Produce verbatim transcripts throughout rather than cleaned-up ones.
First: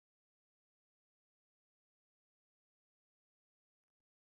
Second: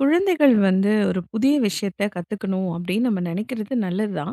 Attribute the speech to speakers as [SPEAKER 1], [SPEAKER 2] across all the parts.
[SPEAKER 1] குழந்தைகள் வந்து ஒரு புதிய விஷயத்த கத்துக்கணும் அப்படின்னு நம்ம நினைக்கிறது நல்லதுதான்.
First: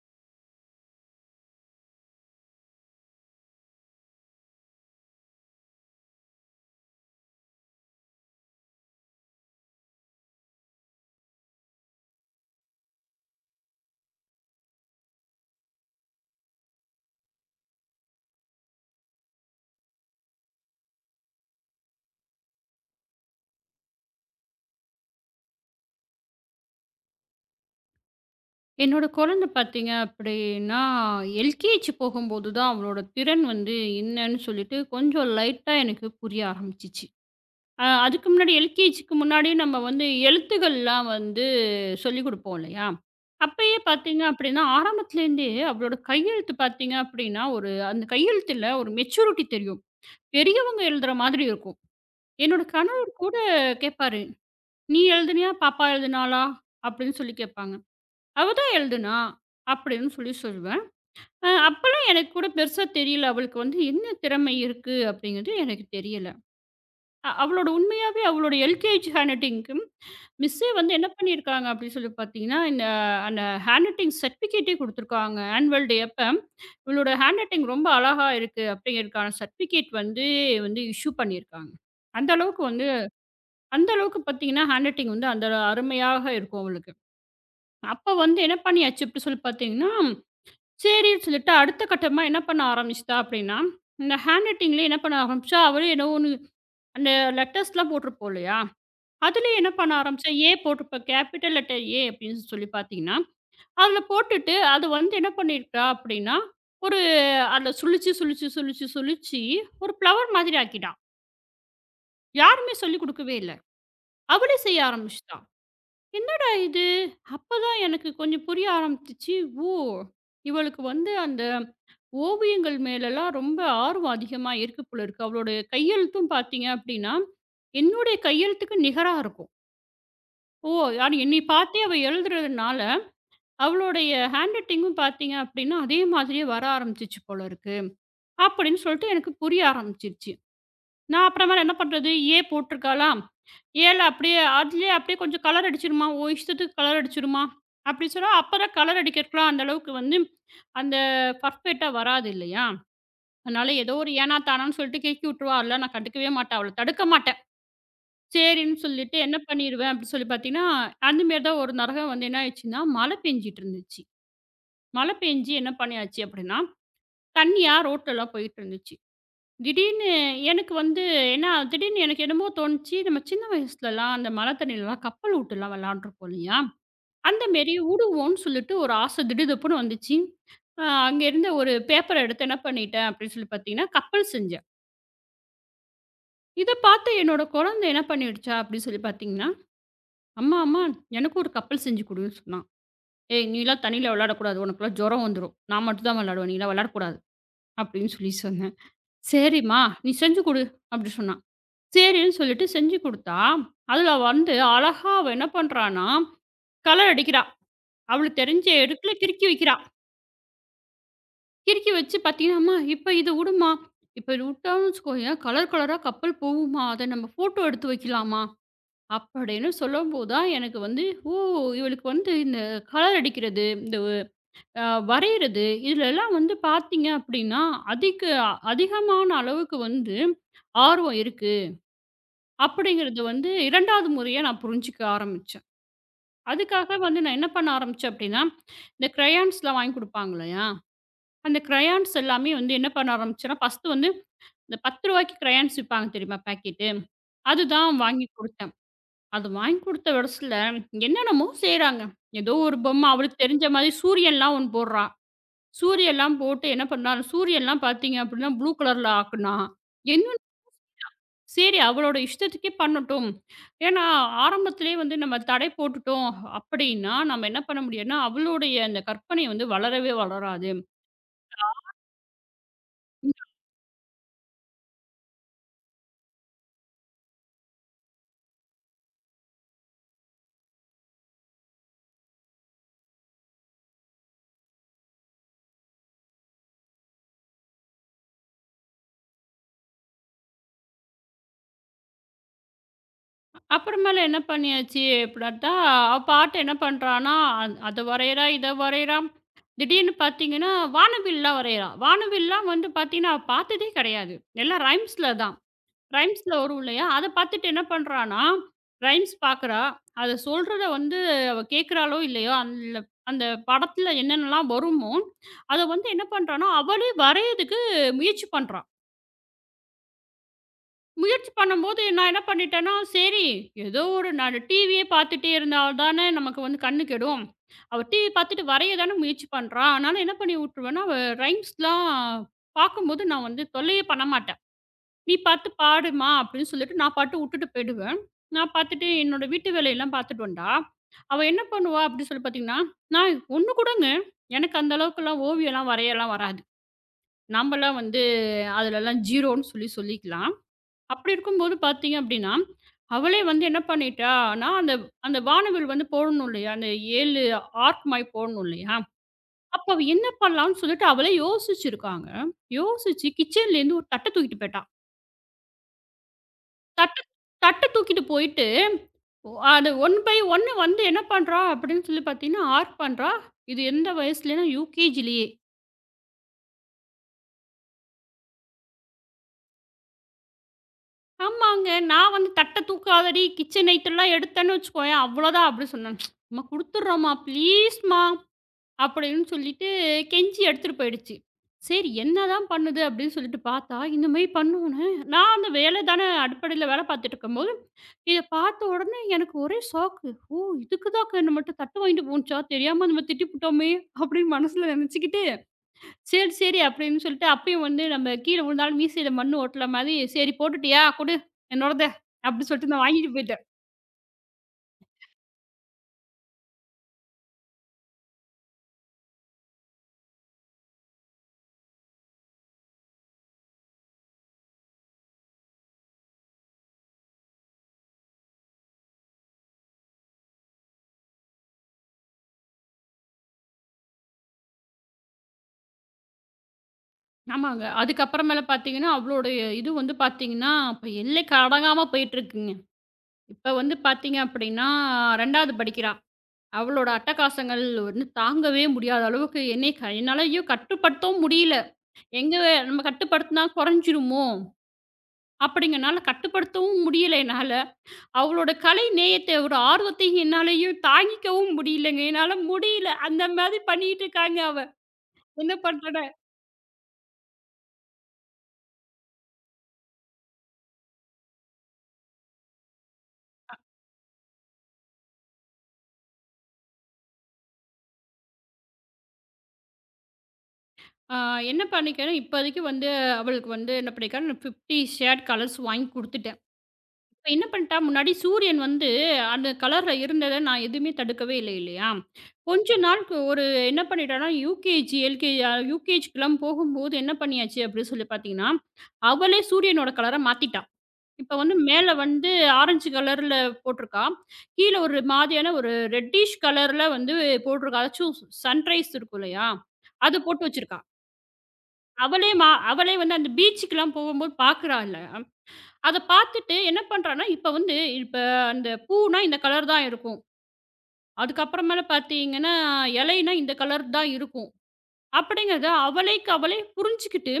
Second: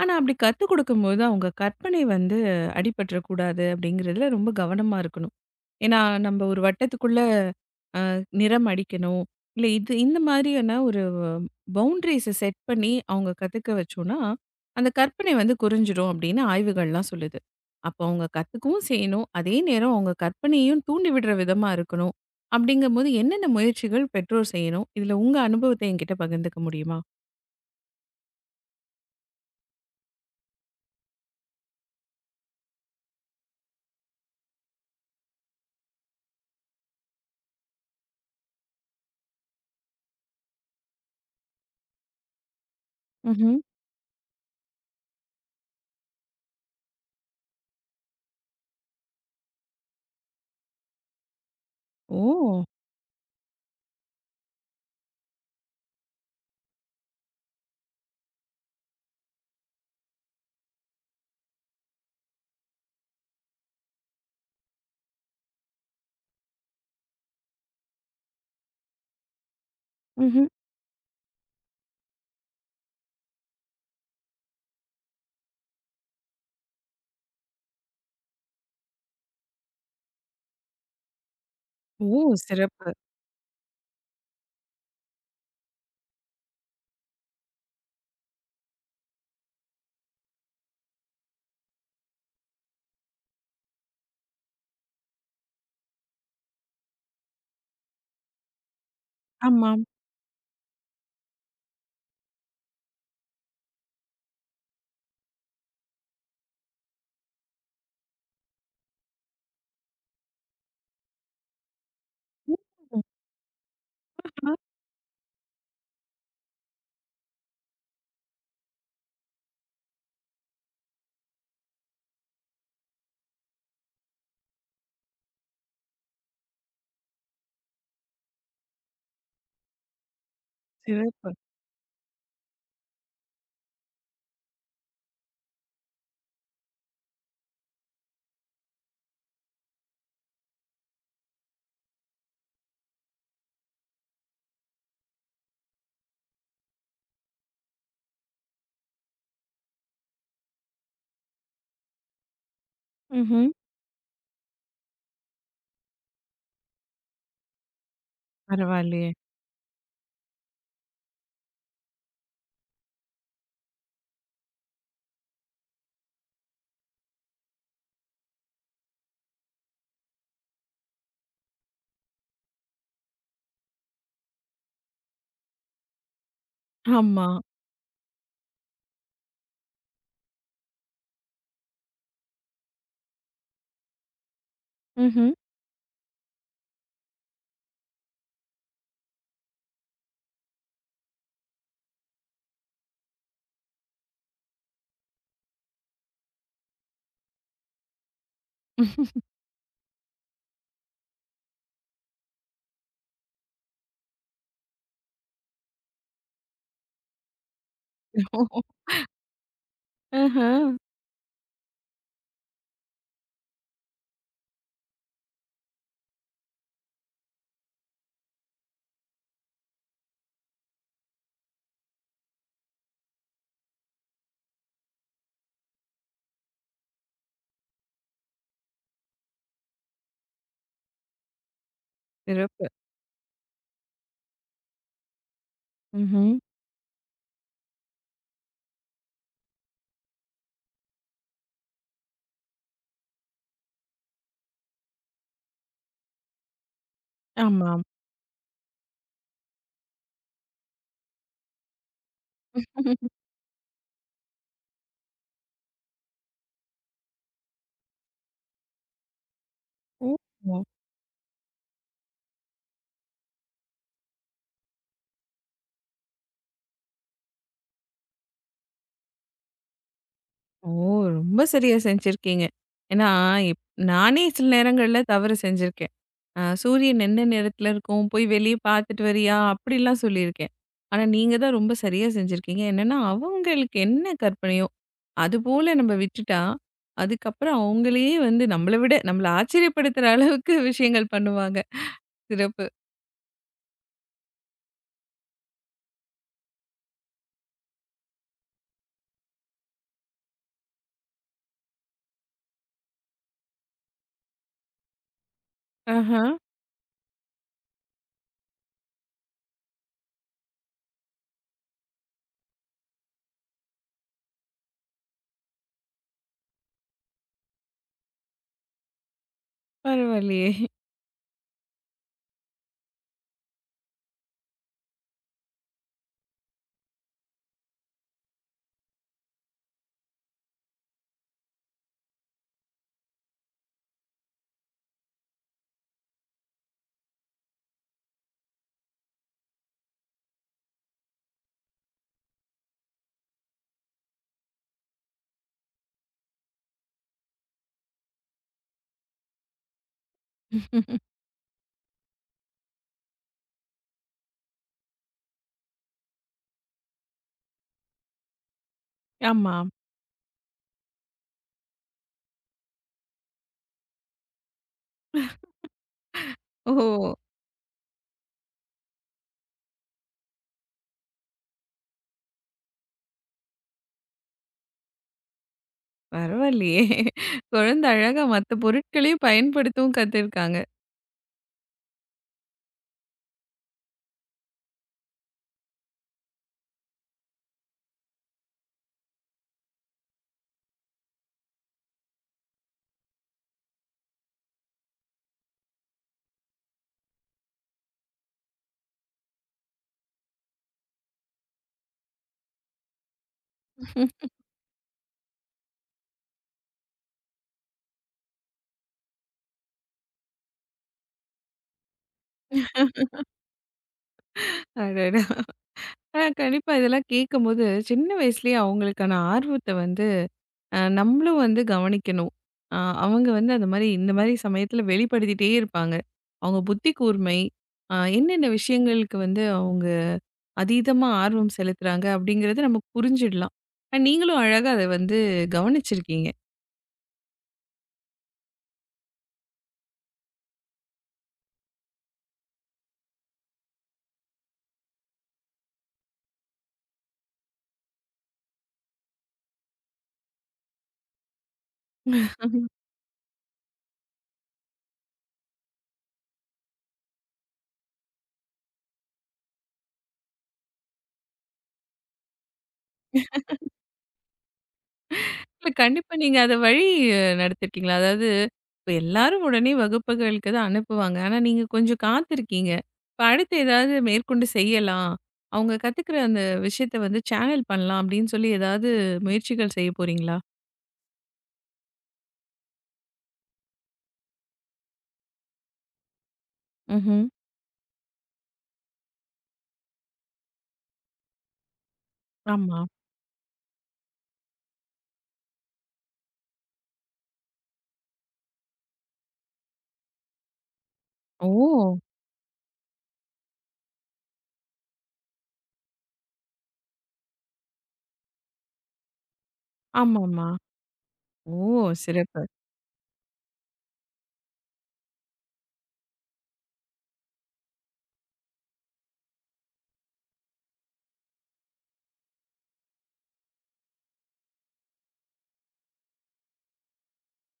[SPEAKER 1] ஆனா அப்படி கத்துக் கொடுக்கும்போது அவங்க கற்பனை வந்து அடிபட்டுறக்கூடாது அப்படிங்கிறதுல ரொம்ப கவனமா இருக்கணும். ஏன்னா, நம்ம ஒரு வட்டத்துக்குள்ள அ நிறம் அடிக்கணும். இல்ல இது இந்த மாதிரியான ஒரு பவுண்டரீஸ செட் பண்ணி அவங்க கத்துக்க வச்சோம்னா, அந்த கற்பனை வந்து குறைஞ்சிரும் அப்படின்னு ஆய்வுகள்லாம் சொல்லுது. அப்போ அவங்க கத்துக்கவும் செய்யணும். அதே நேரம் அவங்க கற்பனையையும் தூண்டி விடுற விதமா இருக்கணும். அப்படிங்கும்போது என்னென்ன முயற்சிகள் பெற்றோர் செய்யணும்? இதுல உங்க அனுபவத்த என்கிட்ட பகிர்ந்துக்க முடியுமா?
[SPEAKER 2] என்னோட குழந்தை பார்த்தீங்க அப்படின்னா, எல்கேஜி போகும்போது தான் அவளோட திறன் வந்து என்னன்னு சொல்லிட்டு கொஞ்சம் லைட்டா எனக்கு புரிய ஆரம்பிச்சுச்சு. அ அதுக்கு முன்னாடி எல்கேஜிக்கு முன்னாடியே நம்ம வந்து எழுத்துக்கள்லாம் வந்து சொல்லிக் குடுப்போம் இல்லையா?
[SPEAKER 1] ம்ஹ்ம்.
[SPEAKER 2] அப்பயே பார்த்தீங்க அப்படின்னா, ஆரம்பத்துலேருந்தே அவளோட கையெழுத்து பார்த்தீங்க அப்படின்னா, ஒரு அந்த கையெழுத்துல ஒரு மெச்சூரிட்டி தெரியும். பெரியவங்க எழுதுற மாதிரி இருக்கும். என்னோட
[SPEAKER 1] ஓ!
[SPEAKER 2] கணவர் கூட கேட்பாரு, "நீ எழுதுனியா? பாப்பா எழுதுனாளா?" அப்படின்னு சொல்லி கேட்பாங்க. அவ தான் எழுதுனா. அப்படின்னு சொல்லி சொல்லுவேன். அ அப்பலாம் எனக்கு கூட பெருசா தெரியல. அவளுக்கு வந்து என்ன திறமை இருக்கு அப்படிங்கிறது எனக்கு தெரியல. அ அவளோட உண்மையாவே அவளோட எல்கேஜி ஹேண்ட் ரைட்டிங்க்கு
[SPEAKER 1] ம்ஹ்ம்.
[SPEAKER 2] மிஸ்ஸே வந்து என்ன பண்ணியிருக்காங்க அப்படின்னு சொல்லி பார்த்தீங்கன்னா, இந்த அந்த ஹேண்ட் ரைட்டிங் சர்டிஃபிகேட்டே குடுத்துருக்காங்க. ஆனுவல் டே அப்ப இவளோட ஹேண்ட் ரைட்டிங் ரொம்ப அழகா இருக்கு அப்படிங்கிறதுக்கான சர்டிஃபிகேட் வந்து வந்து இஷ்யூ பண்ணியிருக்காங்க.
[SPEAKER 1] ஓ!
[SPEAKER 2] அந்த அளவுக்கு வந்து
[SPEAKER 1] சிறப்பு.
[SPEAKER 2] அந்த அளவுக்கு பார்த்தீங்கன்னா, ஹேண்ட் ரைட்டிங் வந்து அந்த அருமையாக இருக்கும் அவளுக்கு. அப்ப வந்து என்ன பண்ணியாச்சு அப்படி சொல்லி பார்த்தீங்கன்னா சரின்னு சொல்லிட்டு அடுத்த கட்டமா என்ன பண்ண ஆரம்பிச்சுட்டா அப்படின்னா, இந்த ஹேண்ட் ரைட்டிங்லயே என்ன பண்ண ஆரம்பிச்சா, அவளே ஏதோ ஒண்ணு அந்த லெட்டர்ஸ்லாம் போட்டிருப்போம் இல்லையா? அதுலயே என்ன
[SPEAKER 1] ஆமாம்.
[SPEAKER 2] பண்ண ஆரம்பிச்சா, ஏ போட்டிருப்பா கேப்பிட்டல் லெட்டர் ஏ அப்படின்னு சொல்லி பார்த்தீங்கன்னா, அதுல போட்டுட்டு அது வந்து என்ன பண்ணியிருக்கா அப்படின்னா, ஒரு அதில சுழிச்சு, சுழிச்சு, சுழிச்சு, சுழிச்சு ஒரு ஃப்ளவர் மாதிரி ஆக்கிட்டா. யாருமே
[SPEAKER 1] ம்.
[SPEAKER 2] சொல்லிக் குடுக்கவே இல்ல. அவளே செய்ய ஆரம்பிச்சுட்டா. என்னடா இது? அப்பதான் எனக்கு கொஞ்சம் புரிய ஆரம்பிச்சுச்சு. ஓ! இவளுக்கு வந்து அந்த ஓவியங்கள் மேலலாம் ரொம்ப ஆர்வம் அதிகமா இருக்கு போல இருக்கு. அவளுடைய கையெழுத்தும் பார்த்தீங்க அப்படின்னா, என்னுடைய கையெழுத்துக்கு நிகரா இருக்கும். ஓ! அது
[SPEAKER 1] சிறப்பு.
[SPEAKER 2] என்னை பார்த்தே அவ எழுதுறதுனால, அவளுடைய ஹேண்ட் ரைட்டிங்கும் பார்த்தீங்க அப்படின்னா, அதே மாதிரியே வர ஆரம்பிச்சுச்சு போல இருக்கு. அப்படின்னு சொல்லிட்டு எனக்கு புரிய ஆரம்பிச்சிருச்சு. நான் அப்புறமேல என்ன பண்றது? ஏ போட்டிருக்காளா? ஏல அப்படியே அதுலயே அப்படியே கொஞ்சம் கலர் அடிச்சிருமா, உன் இஷ்டத்துக்கு கலர் அடிச்சிருமா, அப்படி சொன்னா அப்பதான் கலர் அடிக்கிறதுக்குலாம் அந்த அளவுக்கு வந்து அந்த பர்ஃபெக்ட்டா வராது இல்லையா?
[SPEAKER 1] ம்ஹ்ம்.
[SPEAKER 2] அதனால ஏதோ ஒரு ஏனா தானான்னு சொல்லிட்டு கெடுக்கி விட்டுருவா. அதெல்லாம் நான் கண்டுக்கவே மாட்டேன். அவள தடுக்க மாட்டேன். சரின்னு
[SPEAKER 1] பரவாயில்லையே!
[SPEAKER 2] சொல்லிட்டு என்ன பண்ணிருவேன் அப்படின்னு சொல்லி பார்த்தீங்கன்னா, அந்த மாரி தான் ஒரு தடவ வந்து என்ன ஆயிடுச்சுன்னா, மழை பெஞ்சுட்டு இருந்துச்சு. மழை பெஞ்சு என்ன பண்ணியாச்சு அப்படின்னா, தண்ணியா ரோட்லலாம் போயிட்டு இருந்துச்சு. திடீர்னு எனக்கு வந்து என்ன திடீர்னு எனக்கு என்னமோ தோணுச்சு, நம்ம சின்ன வயசுலலாம் அந்த மழை தண்ணிலலாம் கப்பல் உட்டுலாம் விளையாண்டுருப்போம் இல்லையா?
[SPEAKER 1] ஆமா.
[SPEAKER 2] அந்த மாரி உடுவோன்னு சொல்லிட்டு ஒரு ஆசை திடுதப்புன்னு வந்துச்சு. அ அங்க இருந்த ஒரு பேப்பர எடுத்து என்ன பண்ணிட்டேன் அப்படின்னு சொல்லி பார்த்தீங்கன்னா, கப்பல் செஞ்சேன்.
[SPEAKER 1] ம்ஹ்ம்.
[SPEAKER 2] இத பார்த்து என்னோட குழந்தை என்ன பண்ணிடுச்சா அப்படின்னு சொல்லி பார்த்தீங்கன்னா, "அம்மா, அம்மா எனக்கும் ஒரு கப்பல் செஞ்சு குடுன்னு" சொன்னா. "ஏய் நீலாம் தண்ணீல விளையாடக்கூடாது. உனக்கெல்லாம் ஜுரம் வந்துரும். நான் மட்டும் தான் விளையாடுவேன். நீலாம் விளையாடக்கூடாது" அப்படின்னு சொல்லி சொன்னேன். "சரிம்மா நீ செஞ்சு குடு" அப்படி சொன்னா. சரின்னு சொல்லிட்டு செஞ்சு குடுத்தா, அதுல வந்து அழகா அவ என்ன பண்றான்னா, கலர் அடிக்கிறா. அவளுக்கு
[SPEAKER 1] ஓஹோ!
[SPEAKER 2] தெரிஞ்ச இடத்துல கிறுக்கி வைக்கிறா.
[SPEAKER 1] ஆஹா.
[SPEAKER 2] கிறுக்கி வச்சு பார்த்தீங்கன்னா, "அம்மா இப்ப இத உடுமா. இப்ப இது உட்டான்னு வச்சுக்கோயேன் கலர் கலரா கப்பல் போகும்மா. அத நம்ம ஃபோட்டோ எடுத்து வைக்கலாமா?" அப்படின்னு சொல்லும்போது தான் எனக்கு வந்து, ஓ! இவளுக்கு வந்து இந்த கலர் அடிக்கிறது, இந்த அ வரையிறது இதுலலாம் வந்து பார்த்தீங்க அப்படின்னா, அதிக அதிகமான அளவுக்கு வந்து ஆர்வம் இருக்கு.
[SPEAKER 1] சிறப்பு.
[SPEAKER 2] அப்படிங்கிறது வந்து இரண்டாவது முறையா நான் புரிஞ்சுக்க ஆரம்பிச்சேன்.
[SPEAKER 1] ம்ஹ்ம்.
[SPEAKER 2] அதுக்காக வந்து நான் என்ன பண்ண ஆரம்பிச்சேன் அப்படின்னா, இந்த கிரையான்ஸ்லாம் வாங்கி குடுப்பாங்க இல்லையா? அந்த கிரையான்ஸ் எல்லாமே வந்து என்ன பண்ண ஆரம்பிச்சேன்னா, ஃபர்ஸ்ட்டு வந்து இந்த பத்து ரூபாய்க்கு கிரையான்ஸ் விப்பாங்க தெரியுமா? பாக்கெட்டு.
[SPEAKER 1] ஆமாம்.
[SPEAKER 2] அதுதான் வாங்கி குடுத்தேன். அது வாங்கி குடுத்த வயசுல என்னென்னமோ செய்றாங்க. ஏதோ ஒரு பொம்மை அவளுக்கு தெரிஞ்ச மாதிரி சூரியன்லாம் ஒண்ணு போடுறா. சூரியன்லாம் போட்டு என்ன பண்ணா, சூரியன்லாம் பார்த்தீங்க அப்படின்னா ப்ளூ கலர்ல ஆக்குனா.
[SPEAKER 1] ஓ!
[SPEAKER 2] என்னன்னு
[SPEAKER 1] ஓ!
[SPEAKER 2] சரி அவளோட இஷ்டத்துக்கே பண்ணட்டும். ஏன்னா ஆரம்பத்திலேயே வந்து நம்ம தடை போட்டுட்டோம் அப்படின்னா, நம்ம என்ன பண்ண முடியும்னா, அவளுடைய அந்த கற்பனை வந்து வளரவே
[SPEAKER 1] ஓ!
[SPEAKER 2] வளராது.
[SPEAKER 1] ரொம்ப சரியா செஞ்சிருக்கீங்க. ஏன்னா, இப் நானே சில நேரங்கள்ல தவறு செஞ்சிருக்கேன். அ சூரியன் என்ன நேரத்துல இருக்கும், போய் வெளிய பார்த்துட்டு வரியா? அப்படிலாம் சொல்லியிருக்கேன். ஆனா, நீங்க தான் ரொம்ப சரியா செஞ்சிருக்கீங்க. என்னன்னா, அவங்களுக்கு என்ன கற்பனையோ, அதுபோல நம்ம விட்டுட்டா, அதுக்கப்புறம் அவங்களே வந்து நம்மள விட நம்மள ஆச்சரியப்படுத்துற அளவுக்கு விஷயங்கள் பண்ணுவாங்க. சிறப்பு.
[SPEAKER 2] அப்புறமேல என்ன பண்ணியாச்சு அப்படின்னா, பாட்ட என்ன பண்றான்னா, அந் அத வரையறா, இத வரையறா. திடீர்னு பார்த்தீங்கன்னா, வானவில்லாம் வரையறா. வானவில்லாம் வந்து பார்த்தீங்கன்னா, அவ பார்த்ததே கிடையாது. எல்லாம் ரைம்ஸ்ல தான்.
[SPEAKER 1] ஆஹா.
[SPEAKER 2] ரைம்ஸ்ல வரும் இல்லையா? அத பார்த்துட்டு என்ன பண்றான்னா, ரைம்ஸ் பார்க்குறா. அத சொல்றத வந்து அவ கேட்குறாளோ இல்லையோ, அந்த அந்த படத்துல என்னென்னலாம் வருமோ, அத வந்து என்ன பண்றான்னா, அவளே வரையறதுக்கு முயற்சி பண்றா.
[SPEAKER 1] பரவாயில்லையே!
[SPEAKER 2] முயற்சி பண்ணும்போது நான் என்ன பண்ணிட்டேன்னா, சரி ஏதோ ஒரு நான் டிவியே பார்த்துட்டே இருந்தா தானே நமக்கு வந்து கண்ணு கெடும். அவ டிவி பார்த்துட்டு வரைய தானே முயற்சி பண்றா. அதனால என்ன பண்ணி விட்டுருவேன்னா, அவ ரைம்ஸ்லாம் பார்க்கும்போது நான் வந்து தொல்லையே பண்ண மாட்டேன். "நீ பார்த்து பாடுமா" அப்படின்னு சொல்லிட்டு நான் பாட்டு விட்டுட்டு போயிடுவேன். நான் பார்த்துட்டு என்னோட வீட்டு வேலையெல்லாம் பார்த்துட்டு வந்தா, அவ என்ன பண்ணுவா அப்படின்னு சொல்லி பார்த்தீங்கன்னா, நான் ஒண்ணு கூடங்க எனக்கு அந்த அளவுக்குலாம் ஓவியம்லாம் வரையலாம் வராது. நம்மலாம் வந்து அதுலலாம் ஜீரோன்னு சொல்லி சொல்லிக்கலாம். அப்படி இருக்கும்போது பார்த்தீங்க அப்படின்னா, அவளே வந்து என்ன பண்ணிட்டான்னா, அந்த அந்த வானவில் வந்து போடணும் இல்லையா? அந்த ஏழு ஆர்க் மாரி போடணும் இல்லையா?
[SPEAKER 1] ஆமா.
[SPEAKER 2] அப்ப அவ என்ன பண்ணலாம்ன்னு சொல்லிட்டு அவளே யோசிச்சிருக்காங்க. யோசிச்சு கிச்சன்லேருந்து ஒரு தட்ட தூக்கிட்டு போயிட்டா.
[SPEAKER 1] ஓ!
[SPEAKER 2] தட்ட தட்ட தூக்கிட்டு போயிட்டு, ஒ- அது ஒன்று ஒன்று வந்து என்ன பண்றா அப்படின்னு சொல்லி பார்த்தீங்கன்னா, ஆர்க் பண்றா. இது எந்த வயசுலன்னா யூகேஜிலேயே.
[SPEAKER 1] பரவாயில்லையே! குழந்தை அழகா மத்த பொருட்களையும் பயன்படுத்தவும் கத்துருக்காங்க.
[SPEAKER 2] ஆமாங்க. நான் வந்து தட்ட தூக்காதடி, கிச்சன் ஐட்டம்லாம் எடுத்தேன்னு வச்சுக்கோயேன், அவ்வளோதான் அப்படின்னு சொன்னேன். அம்மா குடுத்துடுறோம்மா, ப்ளீஸ்மா. அப்படின்னு சொல்லிட்டு கெஞ்சி எடுத்துட்டு போயிடுச்சு. சரி என்னதான் பண்ணுது அப்படின்னு சொல்லிட்டு பார்த்தா, இந்த மாரி பண்ணுனோனே, நான் அந்த வேலை தானே அடுப்படியில வேலை பார்த்துட்டு இருக்கும்போது, இத பார்த்த உடனே எனக்கு ஒரே ஷாக்கு. ஓ! இதுக்கு தான் நம்மள்ட்ட தட்டு வாங்கிட்டு போணுச்சா? தெரியாம நம்ம திட்டிப்புட்டோமே அப்படின்னு மனசுல நினைச்சுக்கிட்டு, சரி, சரி அப்படின்னு சொல்லிட்டு அப்பயும் வந்து நம்ம கீழ விழுந்தாலும் மீசையில மண்ணு ஒட்டுற மாதிரி, "சரி போட்டுட்டியா? குடு என்னோடத" அப்படின்னு சொல்லிட்டு நான் வாங்கிட்டு போயிட்டேன்.
[SPEAKER 1] அடடா! ஆனா கண்டிப்பா இதெல்லாம் கேட்கும்போது, சின்ன வயசுலயே அவங்களுக்கான ஆர்வத்த வந்து அ நம்மளும் வந்து கவனிக்கணும். அ அவங்க வந்து அந்த மாரி இந்த மாரி சமயத்துல வெளிப்படுத்திட்டே இருப்பாங்க. அவங்க புத்தி கூர்மை, அ என்னென்ன விஷயங்களுக்கு வந்து அவங்க அதீதமா ஆர்வம் செலுத்துறாங்க அப்படிங்கிறத நம்ம புரிஞ்சிடலாம். அ நீங்களும் அழகா அத வந்து கவனிச்சிருக்கீங்க.
[SPEAKER 2] ஆமாங்க. அதுக்கப்புறமேல பார்த்தீங்கன்னா, அவளோட இது வந்து பார்த்தீங்கன்னா, இப்ப எல்லைக்கு அடங்காம போயிட்டுருக்குங்க. இப்ப வந்து பார்த்தீங்க அப்படின்னா, இரண்டாவது படிக்கிறா. அவளோட அட்டகாசங்கள் வந்து தாங்கவே முடியாத அளவுக்கு என்னை க என்னாலயோ கட்டுப்படுத்தவும் முடியல. எங்க நம்ம கட்டுப்படுத்தினா குறைஞ்சிருமோ? அப்படிங்கிறனால கட்டுப்படுத்தவும் முடியல என்னால. அவளோட கலை நேயத்த ஒரு ஆர்வத்தையும் என்னாலயும் தாங்கிக்கவும் முடியலங்க. என்னால முடியல. அந்த மாதிரி பண்ணிட்டு இருக்காங்க அவ.
[SPEAKER 1] இல்ல
[SPEAKER 2] என்ன
[SPEAKER 1] கண்டிப்பா
[SPEAKER 2] பண்றேன்னு
[SPEAKER 1] நீங்க அத வழி அஹ், நடத்திருக்கீங்களா? அதாவது, இப்ப எல்லாரும் உடனே வகுப்புகளுக்கு தான் அனுப்புவாங்க. ஆனா, நீங்க கொஞ்சம் காத்திருக்கீங்க. இப்ப அடுத்து ஏதாவது மேற்கொண்டு செய்யலாம். அவங்க கத்துக்கிற அந்த விஷயத்த வந்து சேனல் பண்ணலாம் அப்படின்னு சொல்லி ஏதாவது முயற்சிகள் செய்ய போறீங்களா?
[SPEAKER 2] ஆ என்ன பண்ணிக்கிறேன் இப்போதைக்கு வந்து அவளுக்கு வந்து என்ன பண்ணியிருக்கேன் ஐம்பது ஷேட் கலர்ஸ் வாங்கி குடுத்துட்டேன்.
[SPEAKER 1] ம்ஹ்ம்.
[SPEAKER 2] இப்ப என்ன பண்ணிட்டா, முன்னாடி சூரியன் வந்து அந்த கலர்ல இருந்தத நான் எதுவுமே தடுக்கவே இல்லை இல்லையா?
[SPEAKER 1] ஆமா.
[SPEAKER 2] கொஞ்ச நாளுக்கு ஒரு என்ன பண்ணிட்டேன்னா, யூகேஜி, எல்கேஜி அ யூகேஜிக்குலாம் போகும்போது என்ன பண்ணியாச்சு அப்படின்னு சொல்லி பார்த்தீங்கன்னா, அவளே சூரியனோட கலர மாத்திட்டா. இப்ப வந்து
[SPEAKER 1] ஓ!
[SPEAKER 2] மேல வந்து ஆரஞ்சு கலர்ல போட்டிருக்கா. கீழ ஒரு மாதிரியான ஒரு ரெட்டிஷ் கலர்ல வந்து போட்டிருக்கா. அதாச்சும் சன்ரைஸ் இருக்கும் இல்லையா? அது
[SPEAKER 1] ஆமாமா.
[SPEAKER 2] போட்டு வச்சிருக்கா.
[SPEAKER 1] ஓ! சிறப்பு.
[SPEAKER 2] அவளே மா அவளே வந்து அந்த பீச்சுக்குலாம் போகும்போது பார்க்குறா அத பார்த்துட்டு என்ன பண்றான்னா, இப்ப வந்து இப்ப அந்த பூனா இந்த கலர் தான் இருக்கும். அதுக்கப்புறமேல பார்த்தீங்கன்னா, இலைனா இந்த கலர் தான் இருக்கும். அப்படிங்கிறத அவளைக்கு அவளே புரிஞ்சுக்கிட்டு,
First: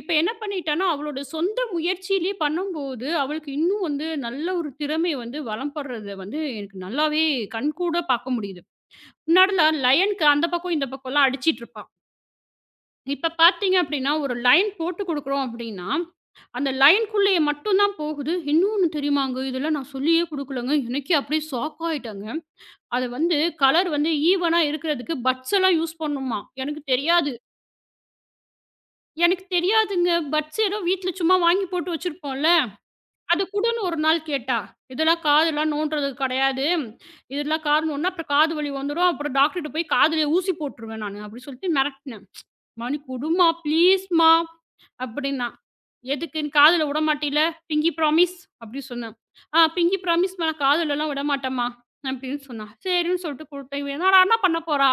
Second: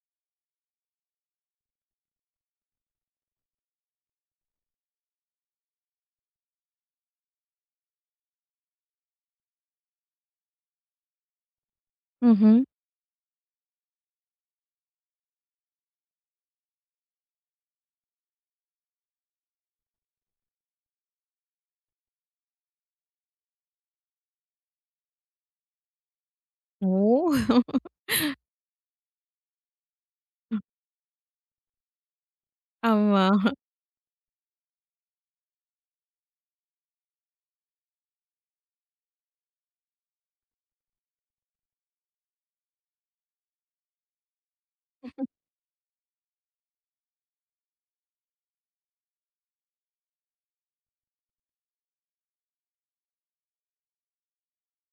[SPEAKER 2] இப்ப என்ன பண்ணிட்டான்னா, அவளோட சொந்த முயற்சியிலேயே பண்ணும்போது, அவளுக்கு இன்னும் வந்து நல்ல ஒரு திறமை வந்து வளம்படுறத வந்து எனக்கு நல்லாவே கண்கூட பார்க்க முடியுது. முன்னாடில லயனுக்கு அந்த பக்கம், இந்த பக்கம்லாம் அடிச்சிட்டு இருப்பா.
[SPEAKER 1] ம்ஹ்ம்.
[SPEAKER 2] இப்ப பார்த்தீங்க அப்படின்னா, ஒரு லைன் போட்டு குடுக்குறோம் அப்படின்னா, அந்த லைன்க்குள்ளேயே மட்டும் தான் போகுது. இன்னொன்னு தெரியுமாங்க? இதெல்லாம் நான் சொல்லியே குடுக்கலங்க. எனக்கே அப்படியே ஷாக் ஆயிட்டேங்க. அது வந்து கலர் வந்து ஈவனா இருக்கிறதுக்கு பட்ஸ் எல்லாம் யூஸ் பண்ணுமாம். எனக்கு
[SPEAKER 1] ஓ!
[SPEAKER 2] தெரியாது. எனக்கு தெரியாதுங்க. பட்ஸ் ஏதோ வீட்ல சும்மா வாங்கி போட்டு வச்சிருப்போம்ல.
[SPEAKER 1] ஆமா.
[SPEAKER 2] அது குடுன்னு ஒரு நாள் கேட்டா. இதெல்லாம் காதெல்லாம் நோண்டுறது கெடையாது. இதெல்லாம் காது நோண்டுனா அப்புறம் காது வலி வந்துரும். அப்புறம் டாக்டர்ட்ட போய் காதுல ஊசி போட்டுருவேன் நானு. அப்படி சொல்லிட்டு மிரட்டுனேன். "மணி குடும்மா, ப்ளீஸ்மா." அப்படின்னா, "எதுக்கு காதுல விடமாட்டீல? பிங்கி ப்ராமிஸ்" அப்படி சொன்னேன். "ஆ பிங்கி ப்ராமிஸ்மா நான் காதுலலாம் விடமாட்டேம்மா" அப்படின்னு சொன்னா. சரின்னு சொல்லிட்டு குடுத்தேன். இவ என்னடா என்ன பண்ண போறா?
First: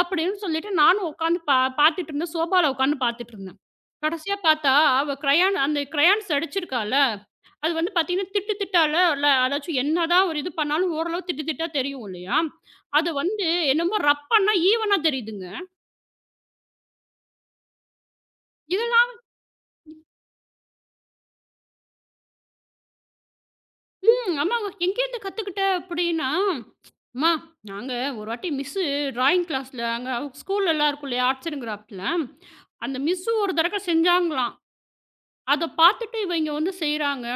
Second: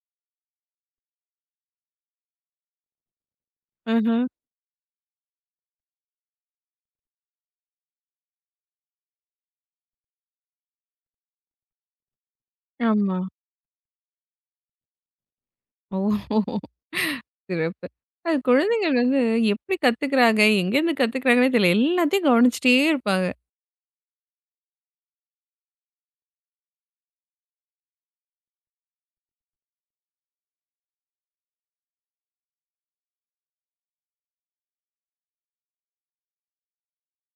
[SPEAKER 2] அப்படின்னு சொல்லிட்டு நானும் உட்காந்து பா பார்த்துட்டு இருந்தேன். சோபால உட்காந்து பார்த்துட்டு இருந்தேன்.
[SPEAKER 1] ஆஹ.
[SPEAKER 2] கடைசியா பார்த்தா, அவ கிரையான் அந்த கிரையான்ஸ் அடிச்சிருக்கால்ல, அது வந்து பார்த்தீங்கன்னா, திட்டு திட்டால இல்ல அதாச்சும் என்னதான் ஒரு இது பண்ணாலும் ஓரளவு திட்டு திட்டா தெரியும் இல்லையா? அது
[SPEAKER 1] ஆமா.
[SPEAKER 2] வந்து என்னமோ ரப்பன்னா ஈவனா தெரியுதுங்க.
[SPEAKER 1] ஓ! சிறப்பு. அது
[SPEAKER 2] இத
[SPEAKER 1] குழந்தைகள் வந்து எப்படி கத்துக்கிறாங்க? எங்கேருந்து கத்துக்கிறாங்கன்னே தெரியல. எல்லாத்தையும் கவனிச்சுட்டே இருப்பாங்க.
[SPEAKER 2] ம். ஆமாங்க. எங்கேருந்து கத்துக்கிட்ட அப்படின்னா, அம்மா நாங்க ஒரு வாட்டி மிஸ்ஸு டிராயிங் கிளாஸ்ல அங்க ஸ்கூல்லலாம் இருக்கும் இல்லையா? ஆர்ட்ஸ் அண்ட் கிராஃப்ட்ல. அந்த மிஸ்ஸு ஒரு தடக்க செஞ்சாங்களாம். அத பார்த்துட்டு இவைங்க வந்து செய்றாங்க.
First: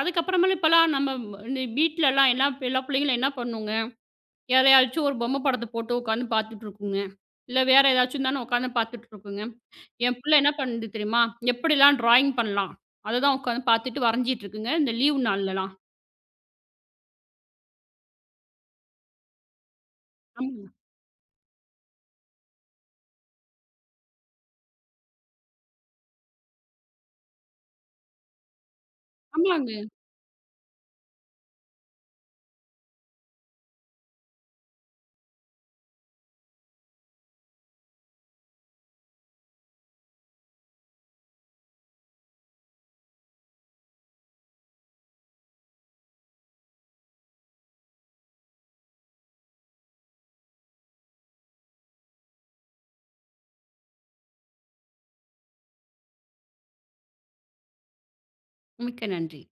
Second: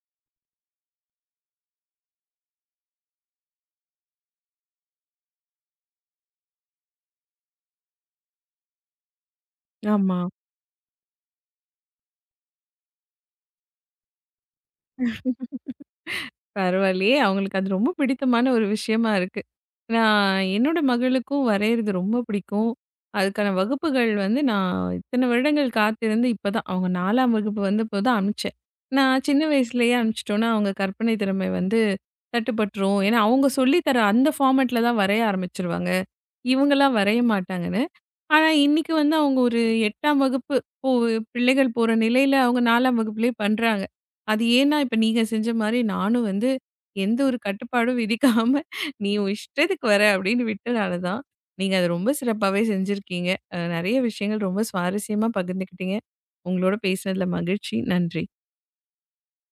[SPEAKER 2] அதுக்கப்புறமேலு இப்பலாம் நம்ம இந்த வீட்லலாம் எல்லா எல்லா பிள்ளைங்களும் என்ன பண்ணுங்க? எதையாச்சும் ஒரு பொம்மை படத்த போட்டு உட்காந்து பார்த்துட்டுருக்குங்க. இல்ல வேற ஏதாச்சும் தானே உட்காந்து பார்த்துட்டுருக்குங்க.
[SPEAKER 1] ஆமா.
[SPEAKER 2] என் பிள்ளை என்ன பண்ணுது தெரியுமா? எப்படிலாம் டிராயிங் பண்ணலாம்? அததான் உட்காந்து பார்த்துட்டு வரைஞ்சிட்டுருக்குங்க. இந்த லீவ் நாள்லலாம்.
[SPEAKER 1] பரவாயில்லையே! அவங்களுக்கு அது ரொம்ப பிடித்தமான ஒரு விஷயமா இருக்கு. நான்
[SPEAKER 2] ஆமாங்க.
[SPEAKER 1] என்னோட மகளுக்கும் வரையறது ரொம்ப பிடிக்கும். அதுக்கான வகுப்புகள் வந்து நான் இத்தன வருடங்கள் காத்திருந்து இப்பதான் அவங்க நான்காம் வகுப்பு வந்தப்போதான் அனுப்பிச்சேன். நான் சின்ன
[SPEAKER 2] ஆமாங்க.
[SPEAKER 1] வயசுலயே அனுப்பிச்சுட்டோம்னா, அவங்க கற்பனை திறமை வந்து தட்டுப்பட்டுரும். ஏன்னா அவங்க சொல்லி தர அந்த ஃபார்மேட்ல தான் வரைய ஆரம்பிச்சுருவாங்க. இவங்கலாம் வரைய மாட்டாங்கன்னு. ஆனா, இன்னைக்கு வந்து அவங்க ஒரு எட்டாம் வகுப்பு போ பிள்ளைகள் போற நிலையில அவங்க நான்காம் வகுப்பிலேயே பண்றாங்க. அது ஏன்னா, இப்ப நீங்க செஞ்ச மாரி நானும் வந்து எந்த ஒரு கட்டுப்பாடும் விதிக்காம, "நீ உன் இஷ்டத்துக்கு வர" அப்படின்னு விட்டனால தான், நீங்க அத ரொம்ப சிறப்பாவே செஞ்சிருக்கீங்க. அ நெறைய விஷயங்கள் ரொம்ப சுவாரஸ்யமா பகிர்ந்துக்கிட்டீங்க. உங்களோட பேசினதுல மகிழ்ச்சி. நன்றி.
[SPEAKER 2] மிக்க நன்றி